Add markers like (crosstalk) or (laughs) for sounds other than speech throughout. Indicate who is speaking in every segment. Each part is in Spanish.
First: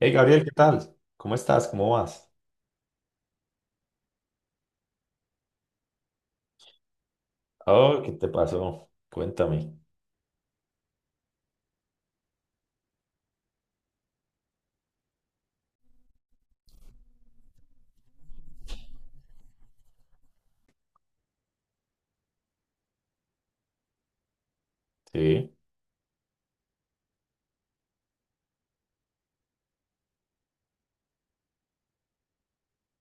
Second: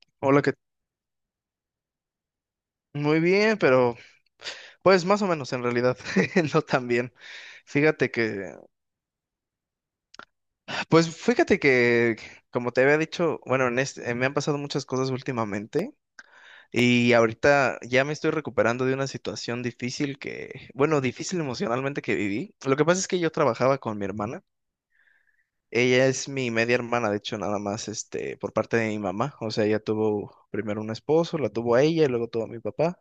Speaker 1: Hey
Speaker 2: Hola,
Speaker 1: Gabriel, ¿qué
Speaker 2: que
Speaker 1: tal? ¿Cómo estás? ¿Cómo vas?
Speaker 2: muy bien, pero pues más o menos en realidad, (laughs) no tan bien.
Speaker 1: Oh,
Speaker 2: Fíjate
Speaker 1: ¿qué te
Speaker 2: que,
Speaker 1: pasó? Cuéntame.
Speaker 2: pues fíjate que, como te había dicho, bueno, me han pasado muchas cosas últimamente y ahorita ya me estoy recuperando de una situación difícil que, bueno, difícil emocionalmente que viví. Lo que pasa es que yo trabajaba con mi hermana.
Speaker 1: Sí,
Speaker 2: Ella es mi media hermana, de hecho, nada más, por parte de mi mamá. O sea, ella tuvo primero un esposo, la tuvo a ella y luego tuvo a mi papá.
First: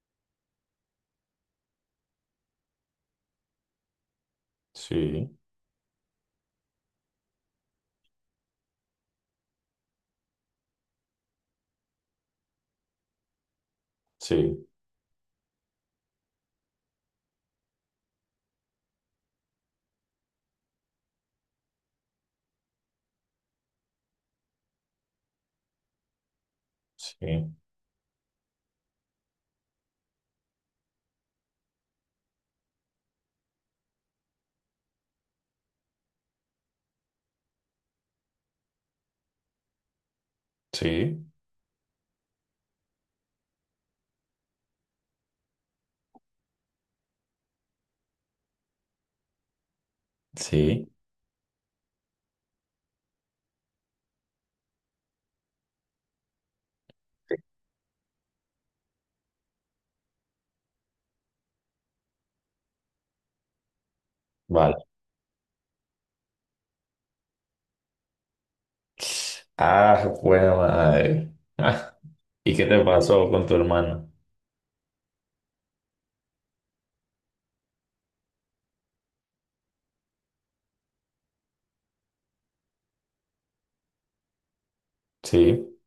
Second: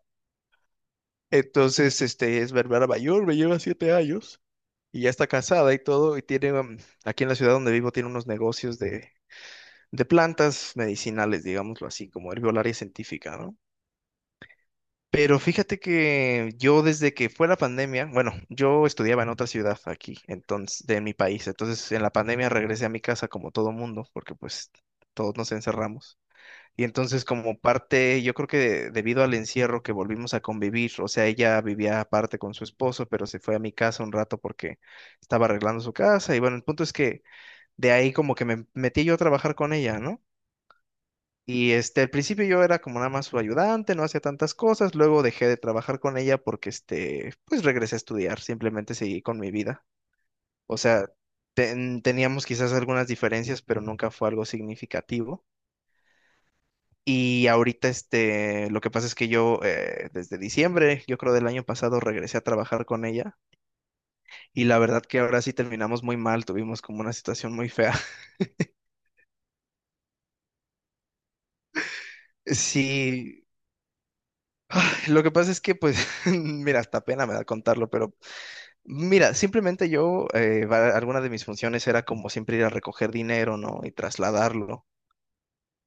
Speaker 2: Entonces, es Berbera mayor, me lleva 7 años, y ya está
Speaker 1: sí,
Speaker 2: casada y todo, y tiene, aquí en la ciudad donde vivo, tiene unos negocios de plantas medicinales, digámoslo así, como herbolaria científica, ¿no?
Speaker 1: sí,
Speaker 2: Pero fíjate que yo desde que fue la pandemia, bueno, yo estudiaba en otra ciudad aquí, entonces, de mi país, entonces en la pandemia regresé a mi casa como todo mundo, porque pues todos nos encerramos. Y entonces
Speaker 1: sí,
Speaker 2: como parte, yo creo que debido al encierro que volvimos a convivir, o sea, ella vivía aparte con su esposo, pero se fue a mi casa un rato porque estaba arreglando su casa. Y bueno, el punto es que de ahí como que me metí yo a trabajar con ella, ¿no?
Speaker 1: sí,
Speaker 2: Y al principio yo era como nada más su ayudante, no hacía tantas cosas, luego dejé de trabajar con ella porque pues regresé a estudiar, simplemente seguí con mi vida. O
Speaker 1: sí.
Speaker 2: sea, teníamos quizás algunas diferencias, pero nunca fue algo significativo. Y ahorita, lo que pasa es que yo, desde diciembre, yo creo del año pasado, regresé a trabajar con ella. Y la
Speaker 1: Vale.
Speaker 2: verdad que ahora sí terminamos muy mal, tuvimos como una situación muy fea. (laughs)
Speaker 1: Ah, buena madre. (laughs) Ah, ¿y qué te pasó
Speaker 2: Sí,
Speaker 1: con tu hermano?
Speaker 2: lo que pasa es que, pues, (laughs) mira, hasta pena me da contarlo, pero mira, simplemente yo, alguna de mis funciones era como siempre ir a recoger dinero, ¿no? Y trasladarlo.
Speaker 1: Sí,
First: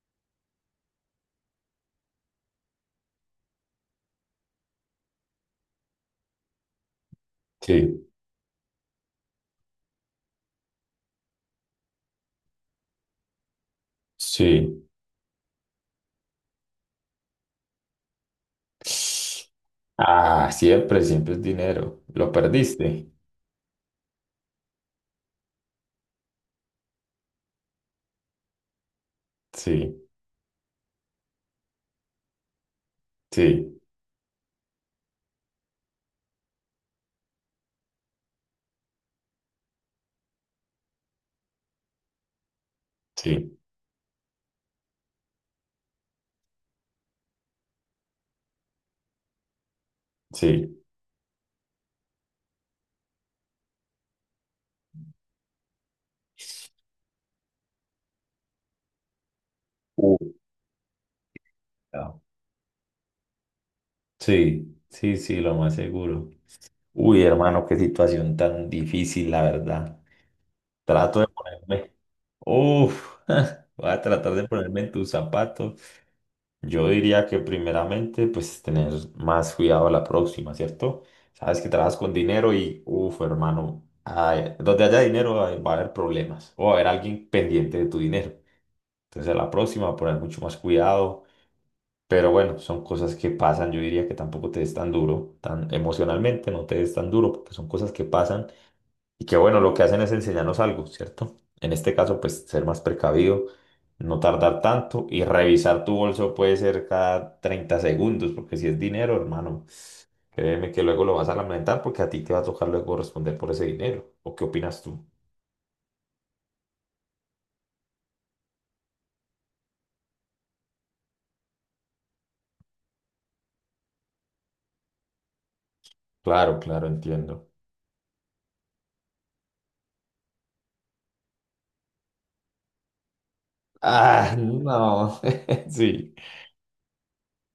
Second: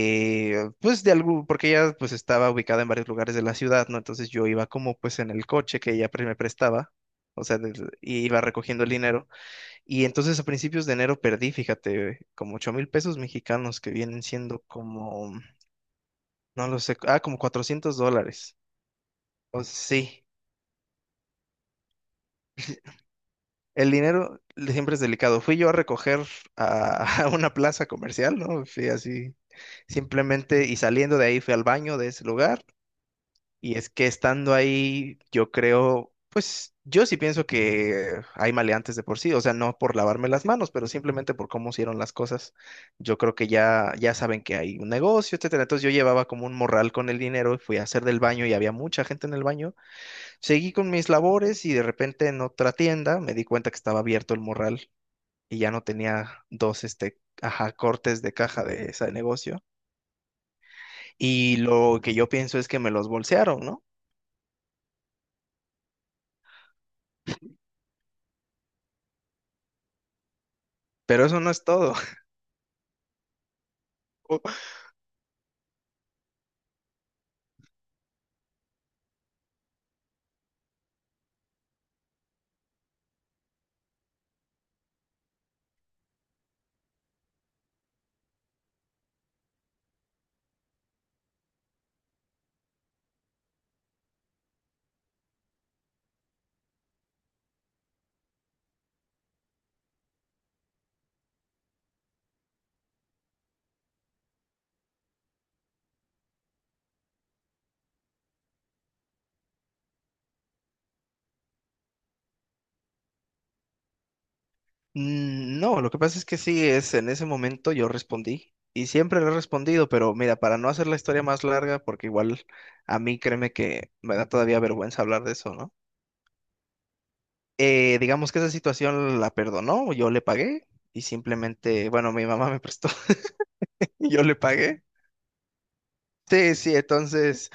Speaker 2: Pues de algo, porque ella pues estaba ubicada en varios lugares de la ciudad, ¿no? Entonces yo iba como pues en el coche que me prestaba,
Speaker 1: sí,
Speaker 2: y iba recogiendo el dinero. Y entonces a principios de enero perdí, fíjate, como 8.000 pesos mexicanos que vienen siendo
Speaker 1: sí.
Speaker 2: como, no lo sé, como 400 dólares. O sí.
Speaker 1: Ah, siempre, siempre es dinero. ¿Lo perdiste?
Speaker 2: El dinero siempre es delicado. Fui yo a recoger a, (laughs) a una plaza comercial, ¿no? Fui así,
Speaker 1: Sí,
Speaker 2: simplemente, y saliendo de ahí fui al baño de ese lugar. Y
Speaker 1: sí,
Speaker 2: es que estando ahí, yo creo, pues yo sí pienso que hay maleantes de por sí, o sea, no por lavarme las manos, pero simplemente por cómo hicieron las cosas. Yo creo que
Speaker 1: sí,
Speaker 2: ya saben que hay un negocio, etcétera. Entonces yo llevaba como un morral con el dinero y fui a hacer del baño y había mucha gente en el baño. Seguí
Speaker 1: sí.
Speaker 2: con mis labores y de repente en otra tienda me di cuenta que estaba abierto el morral y ya no tenía dos, cortes de caja de ese negocio.
Speaker 1: Uh,
Speaker 2: Y lo que
Speaker 1: no.
Speaker 2: yo pienso es que me los bolsearon, ¿no?
Speaker 1: Sí, sí, sí, lo más seguro. Uy, hermano, qué situación tan difícil, la verdad. Trato
Speaker 2: Pero
Speaker 1: de
Speaker 2: eso no es
Speaker 1: ponerme.
Speaker 2: todo.
Speaker 1: Uf, (laughs) voy a tratar de
Speaker 2: (laughs)
Speaker 1: ponerme en tus zapatos. Yo diría que primeramente, pues tener más cuidado a la próxima, ¿cierto? Sabes que trabajas con dinero y, uf, hermano, ay, donde haya dinero ay, va a haber problemas o va a haber alguien pendiente de tu dinero. Entonces a la próxima poner mucho más cuidado. Pero bueno, son cosas que pasan. Yo diría que tampoco te des tan duro, tan emocionalmente, no te des tan duro, porque son cosas que pasan y que bueno, lo que hacen es enseñarnos algo, ¿cierto? En este caso, pues ser más precavido, no tardar tanto y revisar tu bolso puede ser cada 30 segundos, porque si es dinero, hermano, créeme que luego lo vas a lamentar porque a ti te va a tocar luego responder por ese dinero. ¿O qué opinas tú?
Speaker 2: No, lo que pasa es que sí, es en ese momento yo respondí y siempre le he respondido, pero mira, para no hacer la historia más larga, porque igual a mí créeme que me da todavía vergüenza hablar de eso, ¿no?
Speaker 1: Claro, claro, entiendo.
Speaker 2: Digamos que esa situación la perdonó, yo le pagué y simplemente, bueno, mi mamá me prestó (laughs) y yo
Speaker 1: Ah,
Speaker 2: le pagué.
Speaker 1: no, (laughs) sí.
Speaker 2: Sí, sí, entonces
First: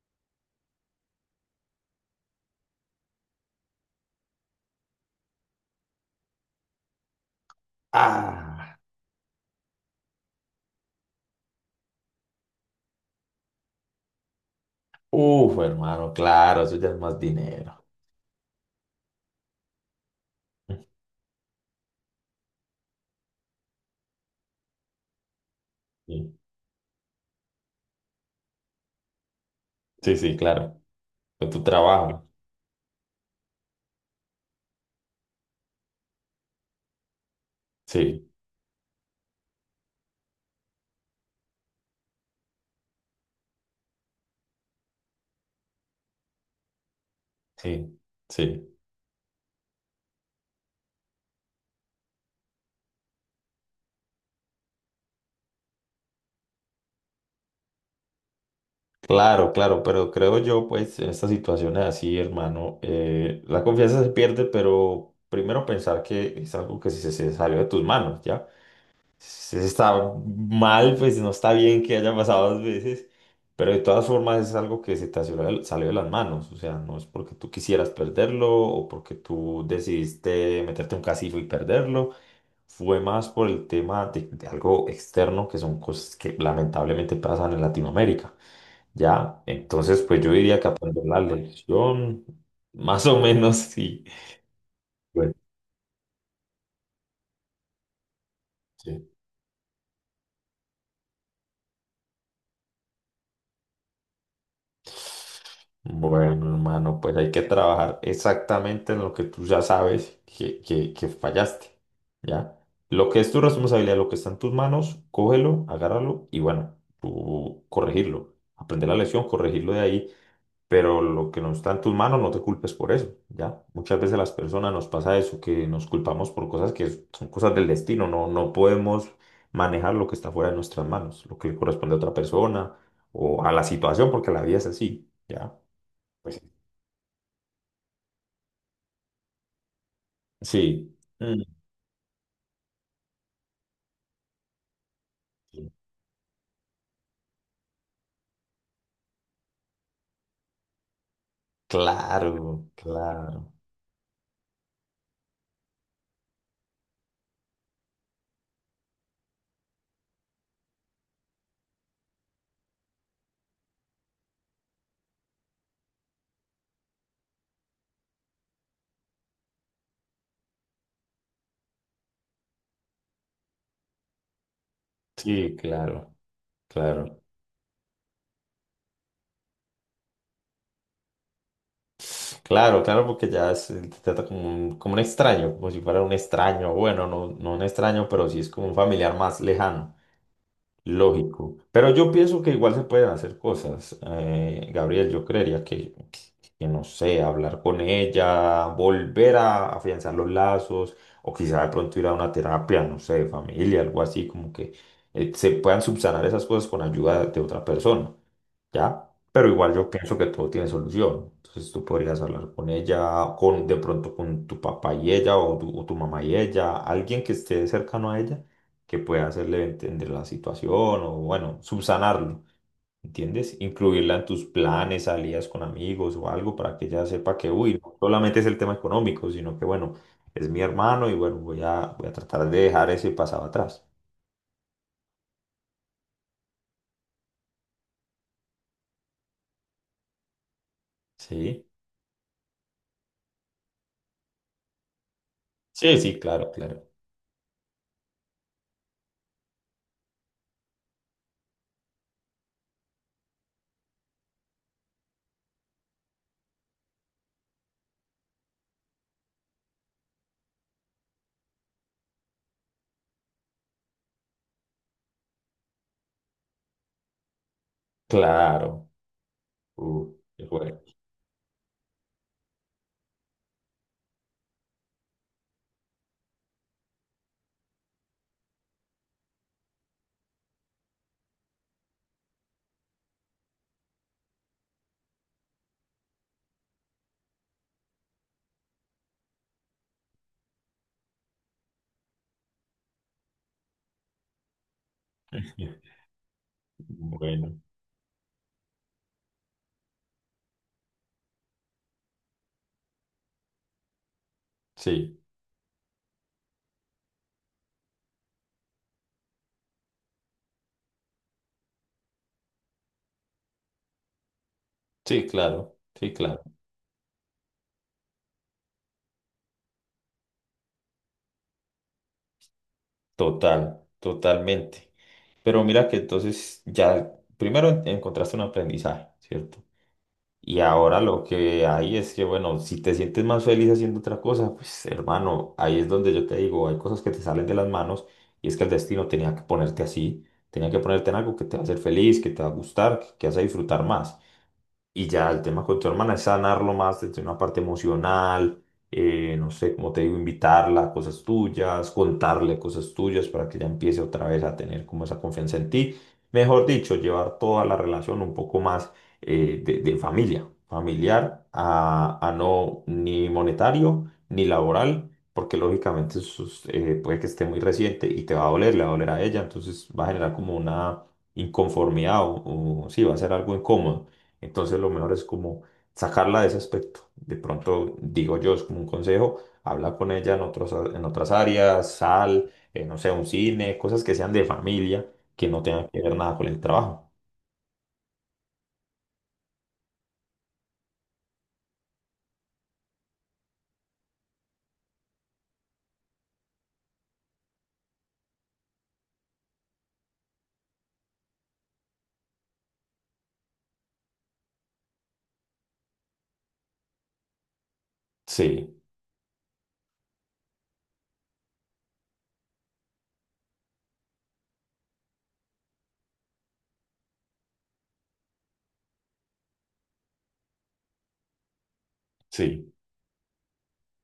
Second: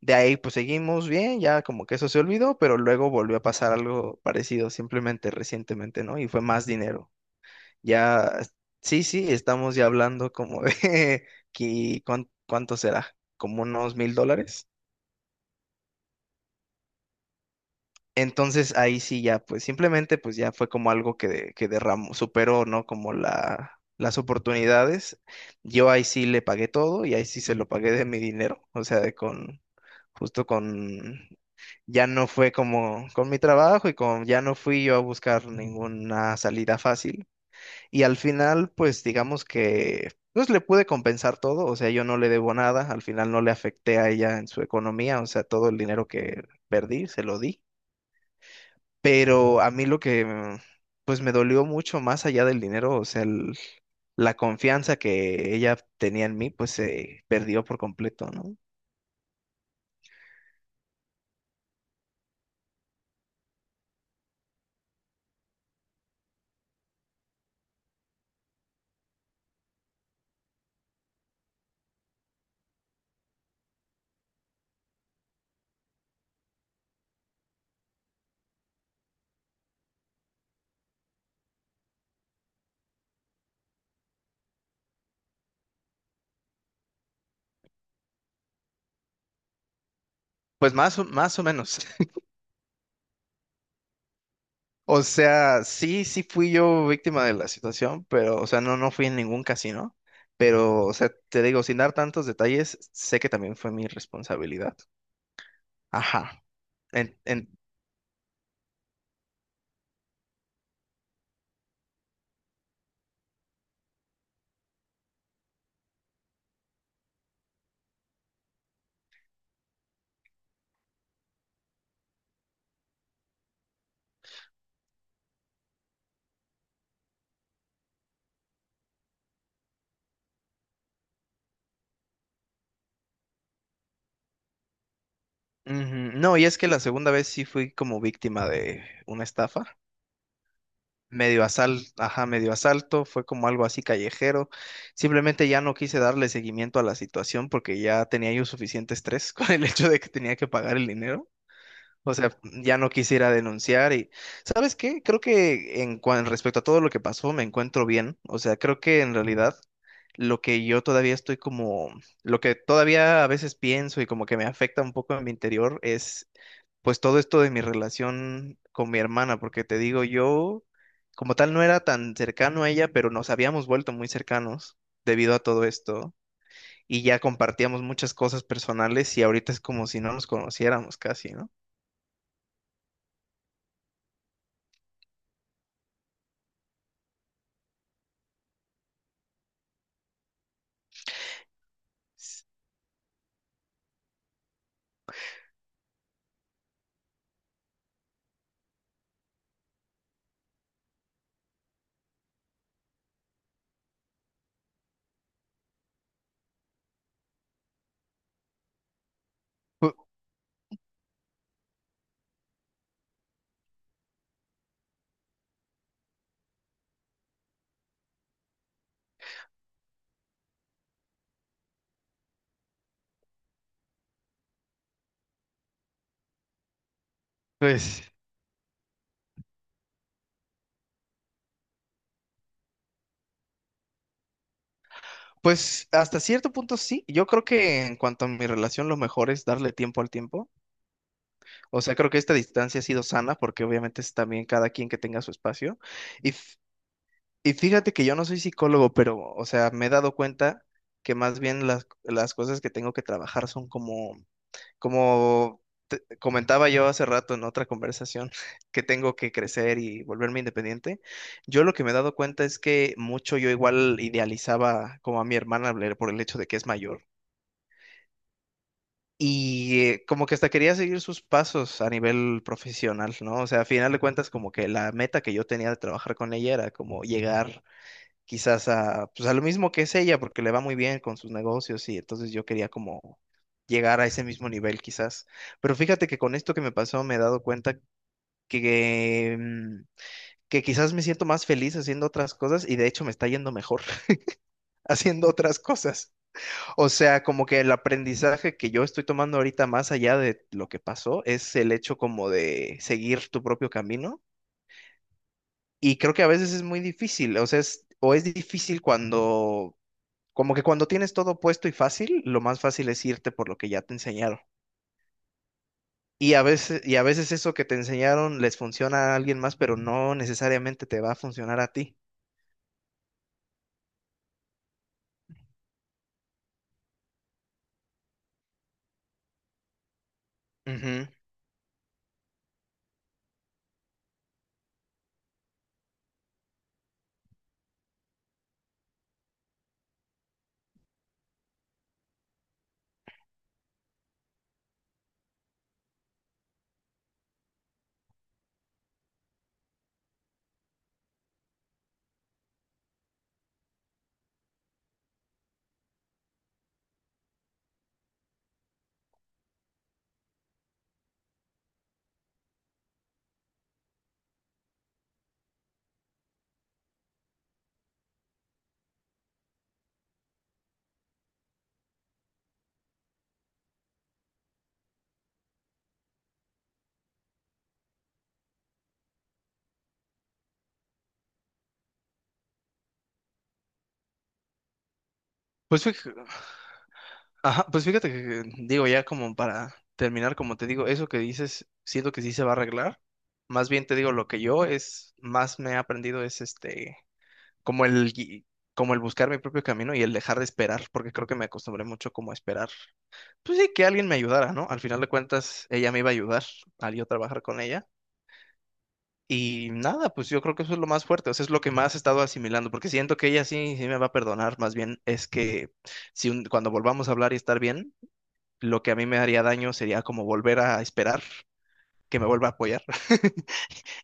Speaker 2: de ahí pues seguimos bien, ya como que eso se olvidó, pero luego volvió a pasar algo parecido simplemente recientemente, ¿no? Y fue más dinero. Ya,
Speaker 1: Ah,
Speaker 2: sí, sí, estamos ya hablando como de (laughs) que, ¿cuánto será? Como unos 1.000 dólares.
Speaker 1: uf, hermano, claro, eso ya es más dinero.
Speaker 2: Entonces ahí sí ya, pues simplemente pues ya fue como algo que, que derramó, superó, ¿no? Como las oportunidades. Yo ahí sí
Speaker 1: Sí,
Speaker 2: le pagué todo y ahí sí se lo pagué de mi dinero, o sea,
Speaker 1: sí, sí,
Speaker 2: justo
Speaker 1: claro.
Speaker 2: con,
Speaker 1: Con tu
Speaker 2: ya
Speaker 1: trabajo.
Speaker 2: no fue como con mi trabajo y con, ya no fui yo a buscar ninguna salida fácil. Y al
Speaker 1: Sí,
Speaker 2: final, pues digamos que pues le pude compensar todo, o sea, yo no le debo nada, al final no le afecté a ella en su economía, o sea, todo el dinero que perdí se lo di,
Speaker 1: sí, sí.
Speaker 2: pero a mí lo que pues me dolió mucho más allá del dinero, o sea, la confianza que ella tenía en mí, pues se perdió por completo, ¿no?
Speaker 1: Claro, claro, pero creo yo, pues, en estas situaciones así, hermano, la confianza se pierde, pero primero pensar que es algo que se salió de tus manos, ¿ya? Si está mal, pues no está bien que haya pasado dos veces, pero de todas formas es algo que se te salió, salió de las manos, o sea, no es porque tú quisieras perderlo o porque tú decidiste meterte un casillo y perderlo, fue más por el tema de algo externo que son cosas que lamentablemente pasan en Latinoamérica. Ya, entonces pues yo diría que
Speaker 2: Pues
Speaker 1: aprender la
Speaker 2: más o menos.
Speaker 1: lección, (laughs) más o menos sí.
Speaker 2: O
Speaker 1: Bueno,
Speaker 2: sea, sí, sí fui yo víctima de la situación, pero, o sea, no, no fui
Speaker 1: sí.
Speaker 2: en ningún casino. Pero, o sea, te digo, sin dar tantos detalles, sé que también fue mi responsabilidad. Ajá.
Speaker 1: Bueno, hermano, pues
Speaker 2: En-
Speaker 1: hay que
Speaker 2: en-
Speaker 1: trabajar exactamente en lo que tú ya sabes que fallaste, ¿ya? Lo que es tu responsabilidad, lo que está en tus manos, cógelo, agárralo y bueno, tú corregirlo. Aprender la lección, corregirlo de ahí. Pero lo que no está en tus manos, no te culpes por eso, ¿ya? Muchas veces las personas nos pasa eso, que nos culpamos por cosas que son cosas del destino, no, no podemos manejar lo que está fuera de nuestras manos, lo que le corresponde a otra persona o a la situación, porque la vida es así, ¿ya?
Speaker 2: ujú.
Speaker 1: Pues
Speaker 2: No,
Speaker 1: sí.
Speaker 2: y es que la segunda vez sí fui como víctima de una estafa.
Speaker 1: Sí. Mm,
Speaker 2: Medio asalto, fue como algo así callejero. Simplemente ya no quise darle seguimiento a la situación porque ya tenía yo suficiente estrés (laughs) con el hecho de que tenía que pagar el dinero. O sea,
Speaker 1: claro,
Speaker 2: ya no quisiera
Speaker 1: claro.
Speaker 2: denunciar y, ¿sabes qué? Creo que respecto a todo lo que pasó, me encuentro bien. O sea, creo que en realidad lo que yo todavía estoy como, lo que todavía a veces pienso y como que me afecta un poco en mi interior es pues todo esto de mi relación con mi hermana, porque te digo, yo como tal no era tan cercano a ella, pero nos habíamos vuelto muy cercanos debido a
Speaker 1: Sí,
Speaker 2: todo
Speaker 1: claro,
Speaker 2: esto y
Speaker 1: claro.
Speaker 2: ya compartíamos muchas cosas personales y ahorita es como si no nos conociéramos casi, ¿no?
Speaker 1: Claro, claro, porque ya te trata como un extraño, como si fuera un extraño, bueno, no, no un extraño, pero sí es como un familiar más lejano. Lógico. Pero yo pienso que igual se pueden hacer cosas. Gabriel, yo creería que no sé, hablar con ella, volver a afianzar los lazos, o quizá de pronto ir a una terapia, no sé, de familia, algo así, como que se puedan subsanar esas cosas con ayuda de otra persona. ¿Ya? Pero igual yo pienso que todo tiene solución. Entonces tú podrías hablar con ella, con de pronto con tu papá y ella, o tu mamá y ella, alguien que esté cercano a ella, que pueda hacerle entender la situación o, bueno, subsanarlo, ¿entiendes? Incluirla en tus planes, salidas con amigos o algo para que ella sepa que, uy, no
Speaker 2: Pues,
Speaker 1: solamente es el tema económico, sino que, bueno, es mi hermano y, bueno, voy a, voy a tratar de dejar ese pasado atrás.
Speaker 2: pues hasta cierto punto sí. Yo creo que en cuanto a mi relación, lo mejor es darle tiempo al tiempo.
Speaker 1: Sí,
Speaker 2: O sea, creo que esta distancia ha sido sana porque obviamente es también cada quien que tenga su espacio.
Speaker 1: sí, sí,
Speaker 2: Y,
Speaker 1: claro,
Speaker 2: f-
Speaker 1: claro,
Speaker 2: y fíjate que yo no soy psicólogo, pero, o sea, me he dado cuenta que más bien las cosas que tengo que trabajar son como, como comentaba yo hace rato en otra conversación (laughs) que tengo que crecer y volverme independiente. Yo lo que me he dado cuenta es que mucho yo igual idealizaba como a mi hermana Blair por el hecho de que es mayor.
Speaker 1: claro.
Speaker 2: Y como que
Speaker 1: Qué
Speaker 2: hasta quería
Speaker 1: bueno.
Speaker 2: seguir sus pasos a nivel profesional, ¿no? O sea, a final de cuentas, como que la meta que yo tenía de trabajar con ella era como llegar quizás a, pues a lo mismo que es ella, porque le va muy bien con sus negocios y entonces yo quería como llegar a ese mismo nivel quizás. Pero fíjate que con esto que me pasó me he dado cuenta que, que quizás me siento más feliz haciendo otras cosas y de hecho me está yendo mejor (laughs) haciendo otras cosas. O sea, como
Speaker 1: Bueno,
Speaker 2: que el aprendizaje que yo estoy tomando ahorita más allá de lo que pasó es el hecho como de seguir tu propio camino
Speaker 1: sí,
Speaker 2: y creo que a veces es muy difícil, o es difícil cuando, como que cuando tienes todo puesto y fácil, lo más fácil es irte por lo que ya te enseñaron.
Speaker 1: sí, claro, sí, claro,
Speaker 2: Y a veces eso que te enseñaron les funciona a alguien más, pero no necesariamente te va a funcionar a ti.
Speaker 1: total, totalmente. Pero mira que entonces ya primero encontraste un aprendizaje, ¿cierto? Y ahora
Speaker 2: Ujú.
Speaker 1: lo que hay es que, bueno, si te sientes más feliz haciendo otra cosa, pues hermano, ahí es donde yo te digo, hay cosas que te salen de las manos y es que el destino tenía que ponerte así, tenía que ponerte en algo que te va a hacer feliz, que te va a gustar, que vas a disfrutar más. Y ya el tema con tu hermana es sanarlo más desde una parte emocional, no sé, como te digo, invitarla a cosas tuyas, contarle cosas tuyas para que ella empiece otra vez a tener como esa confianza en ti. Mejor dicho, llevar toda la relación un poco más de familia, familiar a no ni monetario ni laboral, porque lógicamente eso es, puede que esté muy reciente y te va a doler, le va a doler a ella, entonces va a generar como una inconformidad o sí, va a ser algo incómodo. Entonces lo mejor es como sacarla de ese aspecto. De pronto, digo yo, es como un consejo, habla con ella en otros, en otras áreas, sal, no sé, un cine, cosas que sean de familia, que no
Speaker 2: Pues
Speaker 1: tengan que
Speaker 2: fíjate,
Speaker 1: ver nada con el trabajo.
Speaker 2: ajá, pues fíjate que, digo, ya como para terminar, como te digo, eso que dices, siento que sí se va a arreglar. Más bien te digo, lo que yo es, más me he aprendido es como el, gui- como el buscar mi propio camino y el dejar de esperar, porque creo que me acostumbré mucho como a esperar. Pues sí, que alguien me ayudara, ¿no? Al final de cuentas, ella me iba a ayudar al yo trabajar con ella.
Speaker 1: Sí,
Speaker 2: Y nada, pues yo creo que eso es lo más fuerte, o sea, es lo que más he estado asimilando, porque siento que ella sí, sí me va a perdonar, más bien es que si un- cuando volvamos a hablar y estar bien lo que a mí me haría daño sería como volver a esperar que me vuelva a
Speaker 1: sí.
Speaker 2: apoyar (laughs)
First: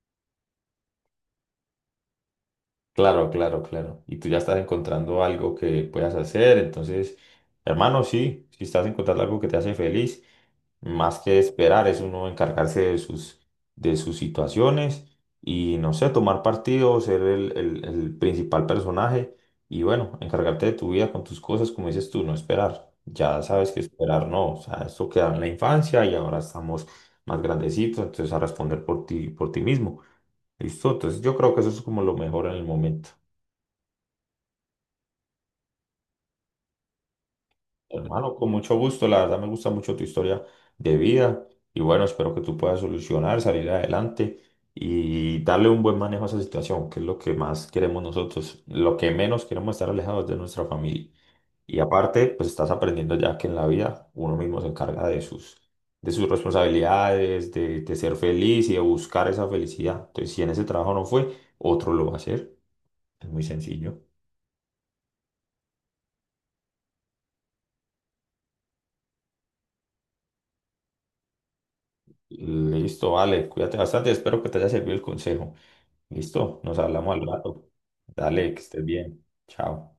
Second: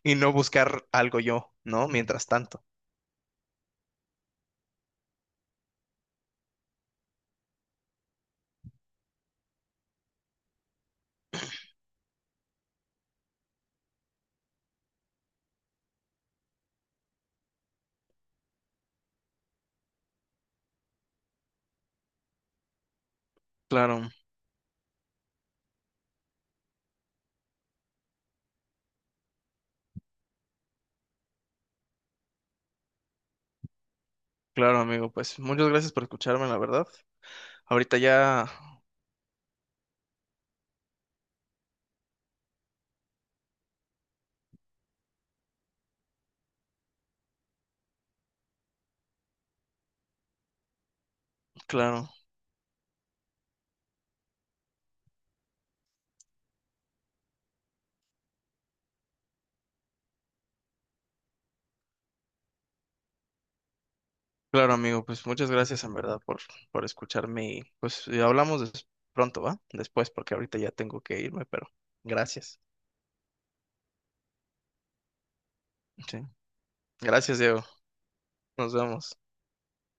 Speaker 2: y no buscar algo yo, ¿no? Mientras tanto.
Speaker 1: Claro, claro, claro. Y tú ya estás encontrando algo que puedas hacer. Entonces, hermano, sí, si estás encontrando algo que te hace feliz, más que esperar, es uno encargarse de sus situaciones y, no sé, tomar partido, ser el, el principal personaje y, bueno, encargarte de tu vida con tus cosas, como dices tú, no esperar. Ya sabes que
Speaker 2: Claro,
Speaker 1: esperar no, o sea, esto queda en la infancia y ahora estamos más grandecitos, entonces a responder por ti mismo. Listo, entonces yo creo que eso es como lo mejor en el momento.
Speaker 2: claro, amigo, pues muchas gracias por escucharme, la verdad. Ahorita
Speaker 1: Hermano,
Speaker 2: ya,
Speaker 1: con mucho gusto, la verdad me gusta mucho tu historia de vida y bueno, espero que tú puedas solucionar, salir adelante y darle un buen manejo a esa situación, que es lo que más queremos nosotros, lo que menos queremos estar alejados de nuestra familia. Y
Speaker 2: claro,
Speaker 1: aparte, pues estás aprendiendo ya que en la vida uno mismo se encarga de sus responsabilidades, de ser feliz y de buscar esa felicidad. Entonces, si en ese trabajo no fue, otro lo va a hacer. Es muy sencillo.
Speaker 2: claro, amigo, pues muchas gracias en verdad por escucharme y pues y hablamos pronto, ¿va? Después, porque ahorita ya tengo que irme, pero gracias.
Speaker 1: Listo, vale, cuídate bastante, espero que te haya servido el consejo.
Speaker 2: Sí.
Speaker 1: Listo, nos hablamos al
Speaker 2: Gracias, Diego.
Speaker 1: rato. Dale, que
Speaker 2: Nos
Speaker 1: estés
Speaker 2: vemos.
Speaker 1: bien. Chao.